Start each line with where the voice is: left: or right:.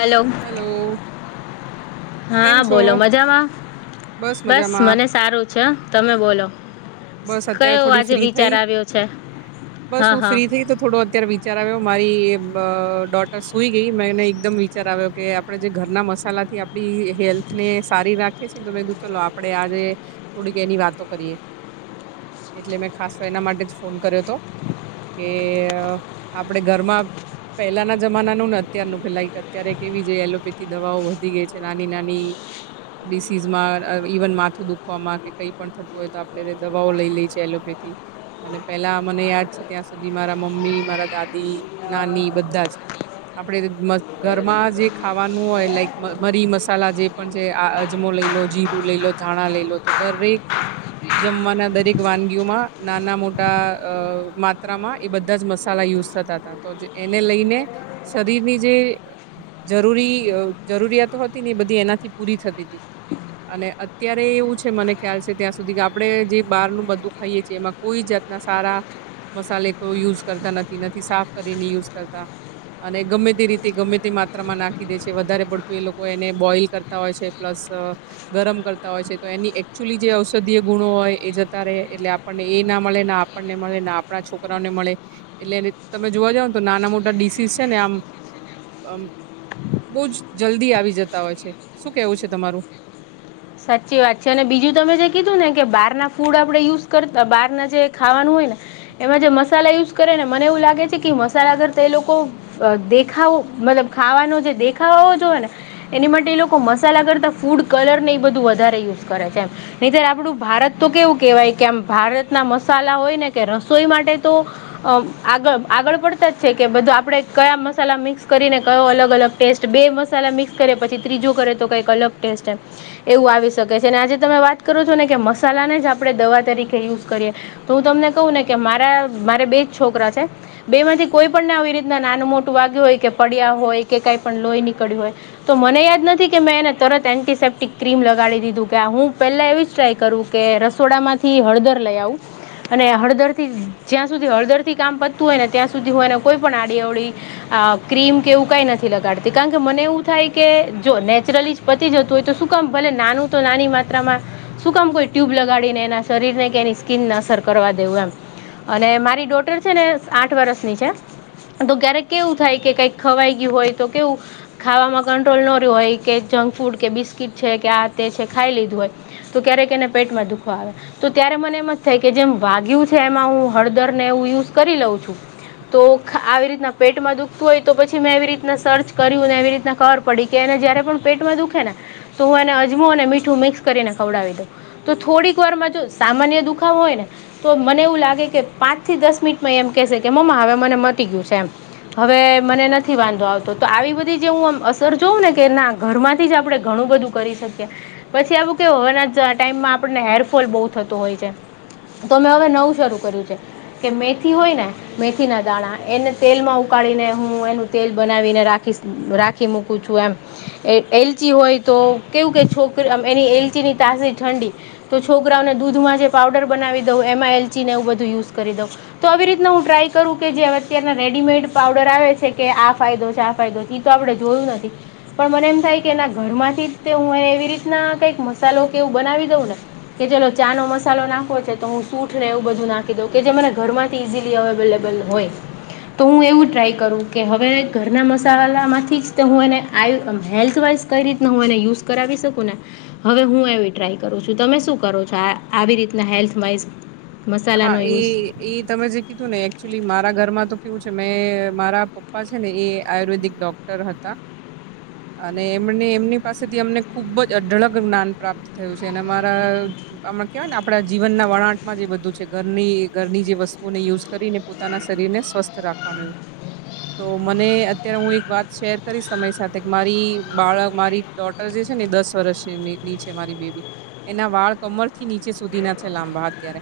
left: Hello
right: hello.
left: હા
right: કેમ છો
left: બોલો મજામાં બસ મને સારું છે તમે બોલો
right: બસ અત્યારે
left: કયો
right: થોડી
left: આજે
right: ફ્રી થઈ
left: વિચાર આવ્યો છે
right: બસ
left: હા
right: હું
left: હા
right: ફ્રી થઈ તો થોડો અત્યારે વિચાર આવ્યો મારી ડોટર અ સુઈ ગઈ મેં એને એકદમ વિચાર આવ્યો કે આપણે જે ઘરના મસાલાથી આપ ણી હેલ્થ ને સારી રાખીએ છે એને તો ચલો આપડે આજે થોડીક એની વાતો કરીએ. એટલે મેં ખાસ તો એના માટે જ ફોન કર્યો હતો કે આપણે ઘરમાં પહેલાના જમાનાનું ને અત્યારનું કે લાઈક અત્યારે કેવી જે એલોપેથી દવાઓ વધી ગઈ છે નાની નાની ડિસીઝમાં ઇવન માથું દુખવામાં કે કઈ પણ થતું હોય તો આપણે દવાઓ લઈ લઈએ છીએ એલોપેથી અને પેલા મને યાદ છે ત્યાં સુધી મારા મમ્મી મારા દાદી નાની બધા જ આપડે ઘરમાં જે ખાવાનું હોય લાઈક મરી મસાલા જે પણ જે આ અજમો લઈ લો જીરું લઈ લો ધાણા લઈ લો તો દરેક જમવાના દરેક વાનગીઓમાં નાના મોટા અ માત્રામાં એ બધા જ મસાલા યુઝ થતા હતા. તો એને લઈને શરીરની જે જરૂરી જરૂરિયાતો હતી ને બધી એનાથી પૂરી થતી હતી. અને અત્યારે એવું છે મને ખ્યાલ છે ત્યાં સુધી સુધી આપડે જે બહાર નું બધું ખાઈએ છીએ એમાં કોઈ જાતના સારા મસાલે કોઈ યુઝ કરતા નથી નથી સાફ કરીને યુઝ કરતા અને ગમે તે રીતે ગમે તે માત્રામાં નાખી દે છે વધારે પડતું એ લોકો એને બોઈલ કરતા હોય છે. પ્લસ ગરમ કરતા હોય છે તો એની એકચ્યુઅલી જે અ ઔષદીય ગુણો હોય એ જતા રહે એટલે આપણને એ ના મળે ના આપણને મળે ના આપણા છોકરાઓને મળે એટલે તમે જોવા જાવ ને તો નાના મોટા ડીસીસ છે ને આમ બહુ જ જલ્દી આવી જતા હોય છે શું કેવું છે તમારું
left: સાચી વાત છે અને બીજું તમે જે કીધું ને કે બહાર ના ફૂડ આપણેે યુઝ કરતા બાર ના જે ખાવાનું હોય ને એમાં જે મસાલા યુઝ કરે ને મને એવું લાગે છે કે મસાલા કરતા તે લોકો દેખાવો મતલબ ખાવાનો જે દેખાવો હોવો જોવે ને એની માટે એ લોકો મસાલા કરતા ફૂડ કલર ને એ બધું વધારે યુઝ કરે છે એમ નહીં તર આપડું ભારત તો કેવું કેવાય કે આમ ભારતના મસાલા હોય ને કે રસોઈ માટે તો અ આગળ આગળ પડતા જ છે કે બધું આપણે કયા મસાલા મિક્સ કરીને કયો અલગ અલગ ટેસ્ટ બે મસાલા મિક્સ કરે પછી ત્રીજું કરે તો કઈક અલગ ટેસ્ટ એવું આવી શકે છે અને આજે તમે વાત કરો છો ને કે મસાલાને જ આપડે દવા તરીકે યુઝ કરીએ તો હું તમને કહું ને કે મારા મારે બેજ છોકરા છે બે માંથી કોઈ પણ આવી રીતના નાનું મોટું વાગ્યું હોય કે પડ્યા હોય કે કઈ પણ લોહી નીકળ્યું હોય તો મને યાદ નથી કે મેં એને તરત એન્ટીસેપ્ટિક ક્રીમ લગાડી દીધું કે આ હું પેલા એવી જ ટ્રાય કરવું કે રસોડા માંથી હળદર લઈ આવું અને હળદર થી જ્યાં સુધી હળદર થી કામ પતું હોય ને ત્યાં સુધી હો એને કોઈ પણ આડી અવડી આ ક્રીમ કે એવું કઈ નથી લગાડતી કારણ કે મને એવું થાય કે જો નેચરલી પતી જતું હોય તો શું કામ ભલે નાનું તો નાની માત્રામાં શું કામ કોઈ ટ્યુબ લગાડીને એના શરીર ને કે એની સ્કીનને અસર કરવા દેવું એમ અને મારી ડોટર છે ને આઠ વર્ષની છે તો ક્યારેક કેવું થાય કે કઈક ખવાઈ ગયું હોય તો કેવું ખાવામાં કંટ્રોલ ન રહ્યો હોય કે જંક ફૂડ કે બિસ્કીટ છે કે આ તે છે ખાઈ લીધું હોય તો ક્યારેક એને પેટમાં દુખો આવે તો ત્યારે મને એમ જ થાય કે જેમ વાગ્યું છે એમાં હું હળદર ને એવું યુઝ કરી લઉ છું તો આવી રીતના પેટમાં દુખતું હોય તો પછી મેં એવી રીતના સર્ચ કર્યું એવી રીતના કર પડી કે એને જયારે પણ પેટમાં દુખે ને તો હું એને અજમો અને મીઠું મિક્સ કરીને ખવડાવી દઉ તો થોડીક વારમાં જો સામાન્ય દુખાો હોય ને તો મને એવું લાગે કે પાંચ થી દસ મિનિટમાં એમ કેશે કે મમ્મા હવે મને મટી ગયું છે એમ હવે મને નથી વાંધો આવતો તો આવી બધી જે હું આમ અસર જોઉં ને કે ના ઘરમાંથી જ આપડે ઘણું બધું કરી શકીએ પછી આવું કેના ટાઈમમાં આપણને હેરફોલ બહુ થતું હોય છે તો મેં હવે નવું શરૂ કર્યું છે કે મેથી હોય ને મેથીના દાણા એને તેલમાં ઉકાળીને હું એનું તેલ બનાવીને રાખી રાખી મૂકું છું એમ એલચી હોય તો કેવું કે છોકરી એની એલચી ની તાસી ઠંડી તો છોકરાઓને દૂધમાં જે પાવડર બનાવી દઉ એમાં એલચી ને એવું બધું યુઝ કરી દઉં તો આવી રીતના હું ટ્રાય કરું કે જે અતારના રેડીમેડ પાવડર આવે છે કે આ ફાયદો છે આ ફાયદો એ તો આપડે જોયું નથી પણ મને એમ થાય કે એના ઘરમાંથી તે હું એવી રીતના કઈક મસાલો કેવું બનાવી દઉં ને કે જેલો ચા નો મસાલો નાખો છે તો હું સૂઠને એવું બધું નાખી દઉં કે જે મને ઘરમાં ઇઝીલી અવેલેબલ હોય તો હું એવું ટ્રાય કરું કે હવે ઘરના મસાલામાંથી જ હું એને આ હેલ્થવાઈઝ કઈ રીતના હું એને યુઝ કરાવી શકું ને હવે હું એવી ટ્રાય કરું છું તમે શું કરો છો આવી રીતના હેલ્થ વાઈઝ
right: હા એ તમે જે કીધું ને એકચુલી મારા ઘરમાં તો કેવું છે મેં મારા પપ્પા છે ને એ આયુર્વેદિક ડોક્ટર હતા અને એમને એમની પાસેથી અમને ખુબ જ અઢળક જ્ઞાન પ્રાપ્ત થયું છે અને અરાણા કેવાય ને આપડા જીવનના વળંટમાં જે બધું ઘરની ઘરની જે વસ્તુઓને યુઝ કરીને પોતાના શરીરને સ્વસ્થ રાખવાનું એવુ તો મને અત્યારે હું એક વાત શેર કરીશ સમરી સાથે કે મારી બાળક મારી ટોટલ જે છે ને દસ વર્ષ ની છે મારી બેબી એના વાળ કમર થી નીચે સુધી ના છે લાંબા અત્યારે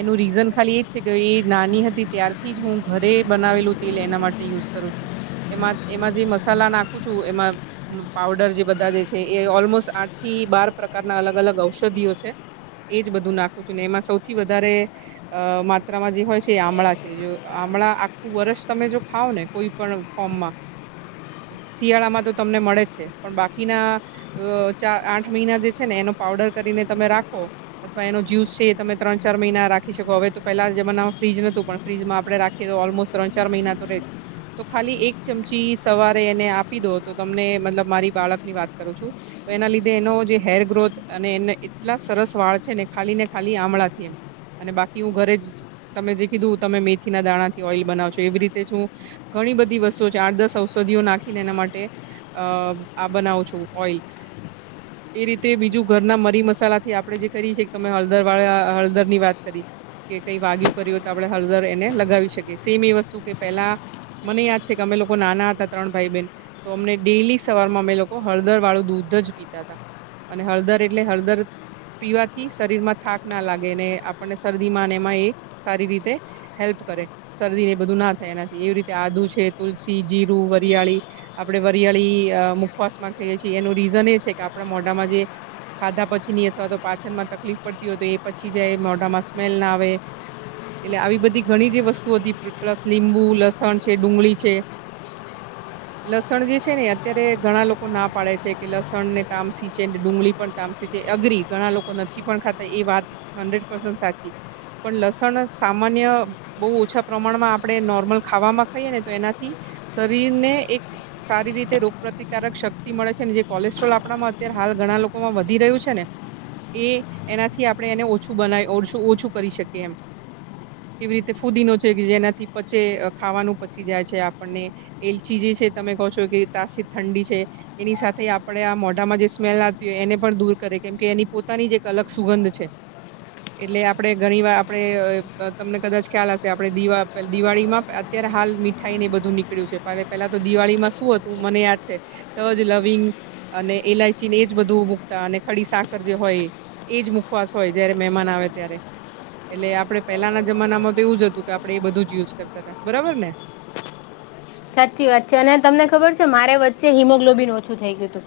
right: એનું રીઝન ખાલી એજ છે કે એ નાની હતી ત્યારથી જ હું ઘરે બનાવેલું તેલ એના માટે યુઝ કરું છું એમાં એમાં જે મસાલા નાખું છું એમાં પાવડર જે બધા જે છે એ ઓલમોસ્ટ આઠ થી બાર પ્રકારના અલગ અલગ ઔષધિઓ છે એજ બધું નાખું છું ને એમાં સૌથી વધારે અ માત્રામાં જે હોય છે એ આમળા છે આમળા આખું વરષ તમે જો ખાવ ને કોઈ પણ ફોર્મમાં શિયાળા માં તો તમને મળે છે પણ બાકીના અ ચાર આઠ મહિના જે છે ને એનો પાવડર કરીને તમે રાખો અથવા એનો જ્યુસ છે એ તમે ત્રણ ચાર મહિના રાખી શકો હવે તો પેલા જમાનામાં ફ્રીજ નો હોતું પણ ફ્રીજમાં આપે રાખીએ તો ઓલમોસ્ટ ત્રણ ચાર મહિના તો રેજ તો ખાલી એક ચમચી સવારે એને આપી દો તો તમને મતલબ મારી બાળક ની વાત કરું છું. તો એના લીધે એનો જે હેર ગ્રોથ અને એને એટલા સરસ વાળ છે ને ખાલી ને ખાલી આમળા અને બાકી હું ઘરે જ તમે જે કીધું તમે મેથીના દાણા થી ઓઇલ બનાવશો એવી રીતે જ હું ઘણી બધી વસ્તુ છે આઠ દસ ઔષધિઓ નાખીને એના માટે અ આ બનાવું છું ઓઈલ એ રીતે બીજું ઘરના મરી મસાલાથી આપણે જે કરીએ છીએ કે તમે હળદરવાળા અ ઘર ની વાત કરી કે કઈ વાગયુ કર્યું હો તો આપણે હળદર એને લગાવી શકીએ સેમ એ વસ્તુ કે પેલા મને યાદ છે કે અમે લોકો નાના હતા ત્રણ ભાઈ બેન તો અમને ડેલી સવારમાં અમે લોકો હળદર વાળું દૂધ જ પીતા હતા. અને હળદર એટલે હળદર પીવાથી શરીર માં થાક ના લાગે એને આપણને શરદીમાં એમાં એક સારી રીતે હેલ્પ કરે શરદી ને એ બધું ના થાય એનાથી એવી રીતે આદુ છે તુલસી જીરું વરિયાળી આપડણે વરિયાળી મુખવાસ માં કઈએ છીએ એનું રીઝન એ છે કે આપણા મોઢામાં જે ખાધા પછી ની અથવા તો પાચન માં તકલીફ પડતી હોય તો એ પછી જાય મોઢામાં સ્મેલ ના આવે એટલે આવી બધી ઘણી જે વસ્તુ હતી પ્લસ લીંબુ લસણ છે ડુંગળી છે. [inaudible] લસણ જે છે ને અત્યારે ઘણા લોકો ના પાડે છે કે લસણ ને તામ સીચે ને ડુંગળી પણ અગરી ઘણા લોકો નથી પણ ખાતા એ વાત હંડ્રેડ પ્રસન્ટ સાચી પણ લસણ સામાન્ય બહુ ઓછા પ્રમાણમાં આપણે નોર્મલ ખાવામાં ખાઈએ ને તો એનાથી શરીરને એક સારી રીતે રોગપ્રતિકારક શક્તિ મળે છે ને જે કોલેસ્ટ્રોલ આપણામાં અત્યારે હાલ ઘણા લોકોમાં વધી રહ્યું છે ને એ એનાથી આપણે એને ઓછું બનાવી ઓ ઓછું કરી શકીએ એમ. કેવી રીતે ફૂદીનો છે જેનાથી પચે ખાવાનું પચી જાય છે આપણને એલચી જે છે તમે કહો છો કે તાસી ઠંડી છે. એની સાથે આપણેે આ મોઢામાં જે સ્મેલ આવતી હોય એને પણ દૂર કરે કેમ કે એની પોતાની જે એક અલગ સુગંધ છે. એટલે આપડે ઘણી વાર આપડે તમને કદાચ ખ્યાલ હશે આપે દિવા પેલા દિવાળીમાં અત્યારે હાલ મીઠાઈ ને બધું નીકળ્યું છે પેલા તો દિવાળી માં શું હતું મને યાદ છે તજ લવિંગ અને ઈલાયચીને એજ બધું મૂકતા અને ખડી સાકર જે હોય એજ મુખવાસ હોય જયારે મહેમાન આવે ત્યારે એટલે આપડે પેલાના જમાના માં તો એવું જ હતું કે આપણેે એ બધું જ યુઝ કરતા હતા બરાબર ને
left: સાચી વાત છે અને તમને ખબર છે મારે વચ્ચે હિમોગ્લોબિન ઓછું થઈ ગયું હતું.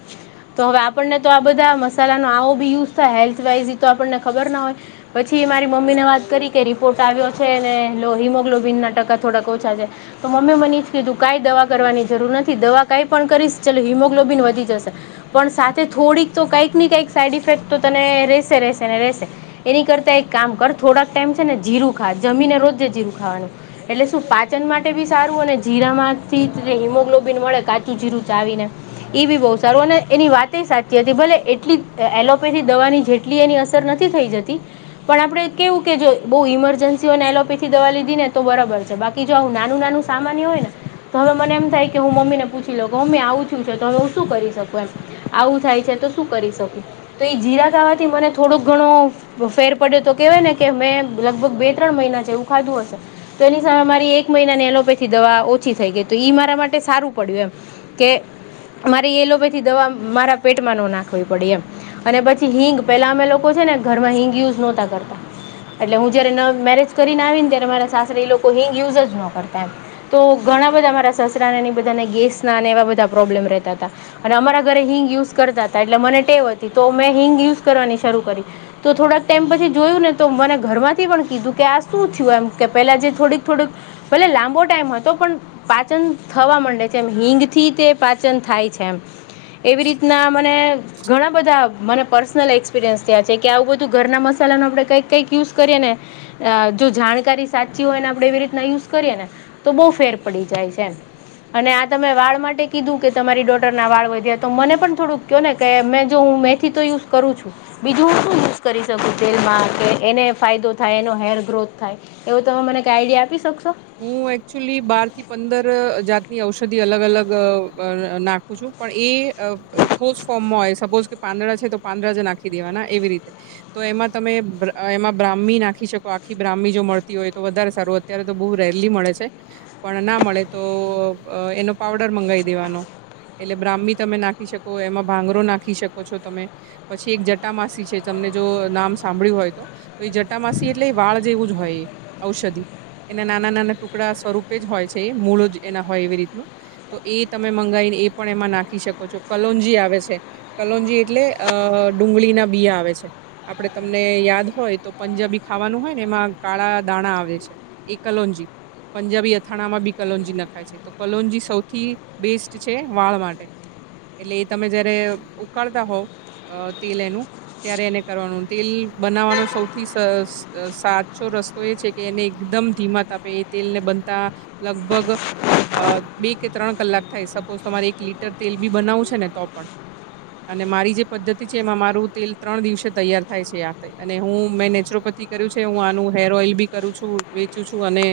left: તો હવે આપણને તો આ બધા મસાલાનો આવો બી યુઝ થાય હેલ્થ વાઈઝ આપણને ખબર ના હોય પછી મારી મમ્મીને વાત કરી કે રિપોર્ટ આવ્યો છે ને લો હિમોગ્લોબિનના ટકા થોડાક ઓછા છે. તો મમ્મી મની જ કીધું કાઈ દવા કરવાની જરૂર નથી દવા કઈ પણ કરીશ ચાલ હિમોગ્લોબિન વધી જશે. પણ સાથે થોડીક તો કઈક ને કઈક સાઈડ ઇફેક્ટ તો તને રેશે રેશે ને રેશે એની કરતા એક કામ કર થોડાક ટાઈમ છે ને જીરું ખા જમીને રોજ જીરું ખાવાનું એટલે શું પાચન માટે બી સારું અને જીરામાંથી હિમોગ્લોબિન મળે કાચું જીરું ચાવી ને એ બી બહુ સારું અને એની વાત સાચી હતી ભલે એટલી એલોપેથી દવાની જે કે એની અસર નથી થઈ જતી પણ આપણેે કેવું કે જો બહુ ઈમરજન્સીઓને એલોપેથી દવા લીધી ને તો બરાબર છે બાકી જો આવુ નાનું નાનું કામ ની હોય ને તો હવે મને એમ થાય કે હું મમ્મી ને પૂછી લઉ કે મમ્મી આવુ થયું છે તો હવે હું શું કરી શકુ એમ આવું થાય છે તો શું કરી શકું તો એ જીરા ખાવાથી મને થોડોક ઘણો ફેર પડે તો કેવાય ને કે મેં લગભગ બે ત્રણ મહિના છે જેવું ખાધું હશે. તો એની સામે મારી એક મહિના ને એલોપે થી દવા ઓછી થઈ ગઈ તો ઈ મારા માટે સારું પડ્યું એમ કે. મારે એલોપેથી દવા મારા પેટમાં ન નાખવી પડે એમ અને પછી હિંગ પેલા અમે લોકો છે ને ઘરમાં હિંગ યુઝ નોતા કરતા. એટલે હું જયારે ન મેરેજ કરીને આવી ને ત્યારે મારા સાસરી એ લોકો હિંગ યુઝ જ નો કરતા એમ. તો ઘણા બધા મારા સસરા ની બધાને ગેસ ના ને એવા બધા પ્રોબ્લેમ રહેતા હતા. અને અમારા ઘરે હિંગ યુઝ કરતા હતા એટલે મને ટેવ હતી તો મેં હિંગ યુઝ કરવાની શરૂ કરી તો થોડાક ટાઈમ પછી જોયું ને તો મને ઘર માંથી પણ કીધું કે આ શું થયું એમ કે પેલા જે થોડીક થોડીક ભલે લામબોડ. તો પણ પાચન થવા મડે છે એમ હિંગ થી તે પાચન થાય છે એમ. એવી રીતના મને. ઘણા બધા મને પર્સનલ એક્સપિરિયન્સ થયાં છે કે આવું બધું ઘરના મસાલાનો આપણે કંઈક કંઈક યુઝ કરીએ ને અ જો જાણકારી સાચી હોય ને આપડે એવી રીતના યુઝ કરીએે ને તો બહુ ફેર પડી જાય છે એમ. અને આ તમે વાળ માટે કીધું કે તમારી ડોટર ના વાળ વધ્યા તો મને પણ થોડુંક કયો ને કેં મેં જો હું મેથી તો યુઝ કરું છું. બીજું હું શું યુઝ કરી શકું તેલમાં કે એને ફાયદો થાય એનો હેર ગ્રોથ થાય. એવું તમે મને આઈડીયા આપી શકશો.
right: હું એકચુલી બાર થી પંદર અ જાતની ઔષધિ અલગ અલગ અ નાખું છું પણ ઈ અ ઠોસ ફોર્મમાં હોય સપોઝ કે પાંદડા છે તો પાંદડા જ નાખી દેવાના એવી રીતે તો એમાં તમે અ એમાં બ્રાહ્મી નાખી શકો આખી બ્રાહ્મી જો મળતી હોય તો વધારે સારું અત્યારે તો બહુ રેરલી મળે છે પણ ના મળે તો અ એનો પાવડર મંગાવી દેવાનો. એટલે બ્રાહ્મી તમે નાખી શકો એમાં ભાંગરો નાખી શકો છો તમે પછી એક જટા માસી છે તમને જો નામ સાંભળ્યું હોય તો. તો એ જટામાસી એટલે એ વાળ જેવું જ હોય એ ઔષધિ એના નાના નાના ટુકડા સ્વરૂપે જ હોય છે એ મૂળો જ એના હોય એવી રીતનું તો એ તમે મંગાવીને એ પણ એમાં નાખી શકો છો કલોન્જી આવે છે. કલોજી એટલે અ ડુંગળી ના બીયા આવે છે. આપડે તમને યાદ હોય તો પંજાબી ખાવાનું હોય ને એમાં કાળા દાણા આવે છે. એ કલોજી પંજાબી અથાણા માં બી કલોજી નખાય છે. તો કોલોનજી સૌથી બેસ્ટ છે વાળ માટે. એટલે એ તમે જયારે ઉકાળતા હો અ તેલ એનું ત્યારે એને કરવાનું તેલ બનાવવાનો સૌથી સ સાચો રસ્તો એ છે કે એને એકદમ ધીમા તાપે એ તેલ ને બનતા લગભગ અ બે કે ત્રણ કલાક થાય સપોઝ તમારે એક લીટર તેલ બી બનાવું છે ને તો પણ અને મારી જે પદ્ધતિ છે એમાં મારું તેલ ત્રણ દિવસે તૈયાર થાય છે આ અને હું મેં નેચરોપથી કર્યું છે હું આનું હેર ઓઈલ બી કરું છું વેચું છું અને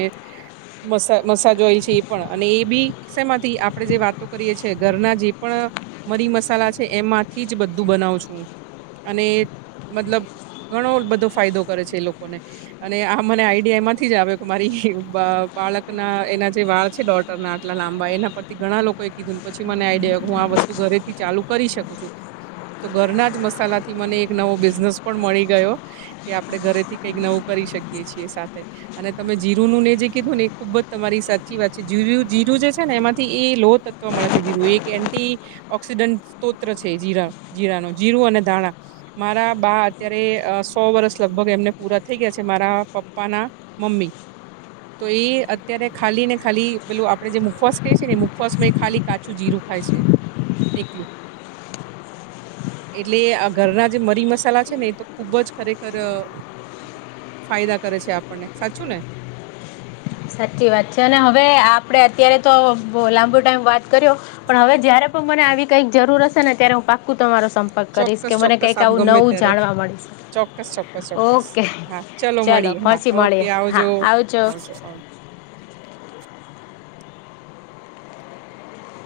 right: મસા મસાજ હોય છે એ પણ અને એ બી શેમાંથી આપણે જે વાતો કરીએ છીએ ઘરના જે પણ મરી મસાલા છે એમાંથી જ બધું બનાવ છું અને મતલબ ઘણો બધો ફાયદો કરે છે એ લોકોને અને આ મને આઈડિયામાં જ આવે મારી બ બાળક ના એના જે વાળ છે ડોટર ના આટલા લાંબા એના પર તે ઘણા લોકોએ કીધુંને પછી મને આઈડ હું આ વસ્તુ ઘરે થી ચાલુ કરી શકું છું. તો ઘરના જ મસાલા થી મને એક નવો બિઝનેસ પણ મળી ગયો. કે આપડણે ઘરેથી કઈક નવું કરી શકીય છીએ સાથે. અને તમે જીરું નું ને જે કીધું ને એ ખુબ જ તમારી સાચી વાત છે જીર જીરું જે છે ને એમાંથી એ લો ત મળે છે જીરું એક એન્ટી ઓક્સિડન્ટ સ્ત્રોત છે જીરા જીરા નો જીરું અને ધાણા મારા બા અત્યારે અ સો વર્ષ લગભગ એમને પૂરા થઈ ગયા છે મારા પપ્પાના મમ્મી. તો અત્યારે ખાલી ને ખાલી પેલું આપડણે જે મુખવાસ કહી છીએ ને મુખવાસ માં એ ખાલી કાચું જીરું ખાય છે એકલું. એટલે આ ઘરના જે મરી મસાલા છે ને એ તો ખુબ જ ખરેખર ફાયદા કરે છે આપણને સાચું ને?
left: સાચી વાત છે અને હવે આપડે અત્યારે તો લાંબો ટાઈમ વાત કર્યો પણ હવે જયારે મને આવી કઈક જરૂર હશે ને ત્યારે હું પાકું તો તમારો સંપર્ક કરીશ
right: ચોક્કસ
left: કે મને
right: ચોક્કસ
left: કંઈક
right: આપ
left: આવું
right: ગમે
left: નવું
right: ત્યારે
left: જાણવા મળીશ.
right: ચોક્કસ ચોક્કસ ચોક્કસ
left: ઓકે
right: હા
left: ચલો
right: મળીએ હા
left: પછી
right: ઓકે
left: મળી. હા
right: આવજો
left: આવજો.
right: આવજો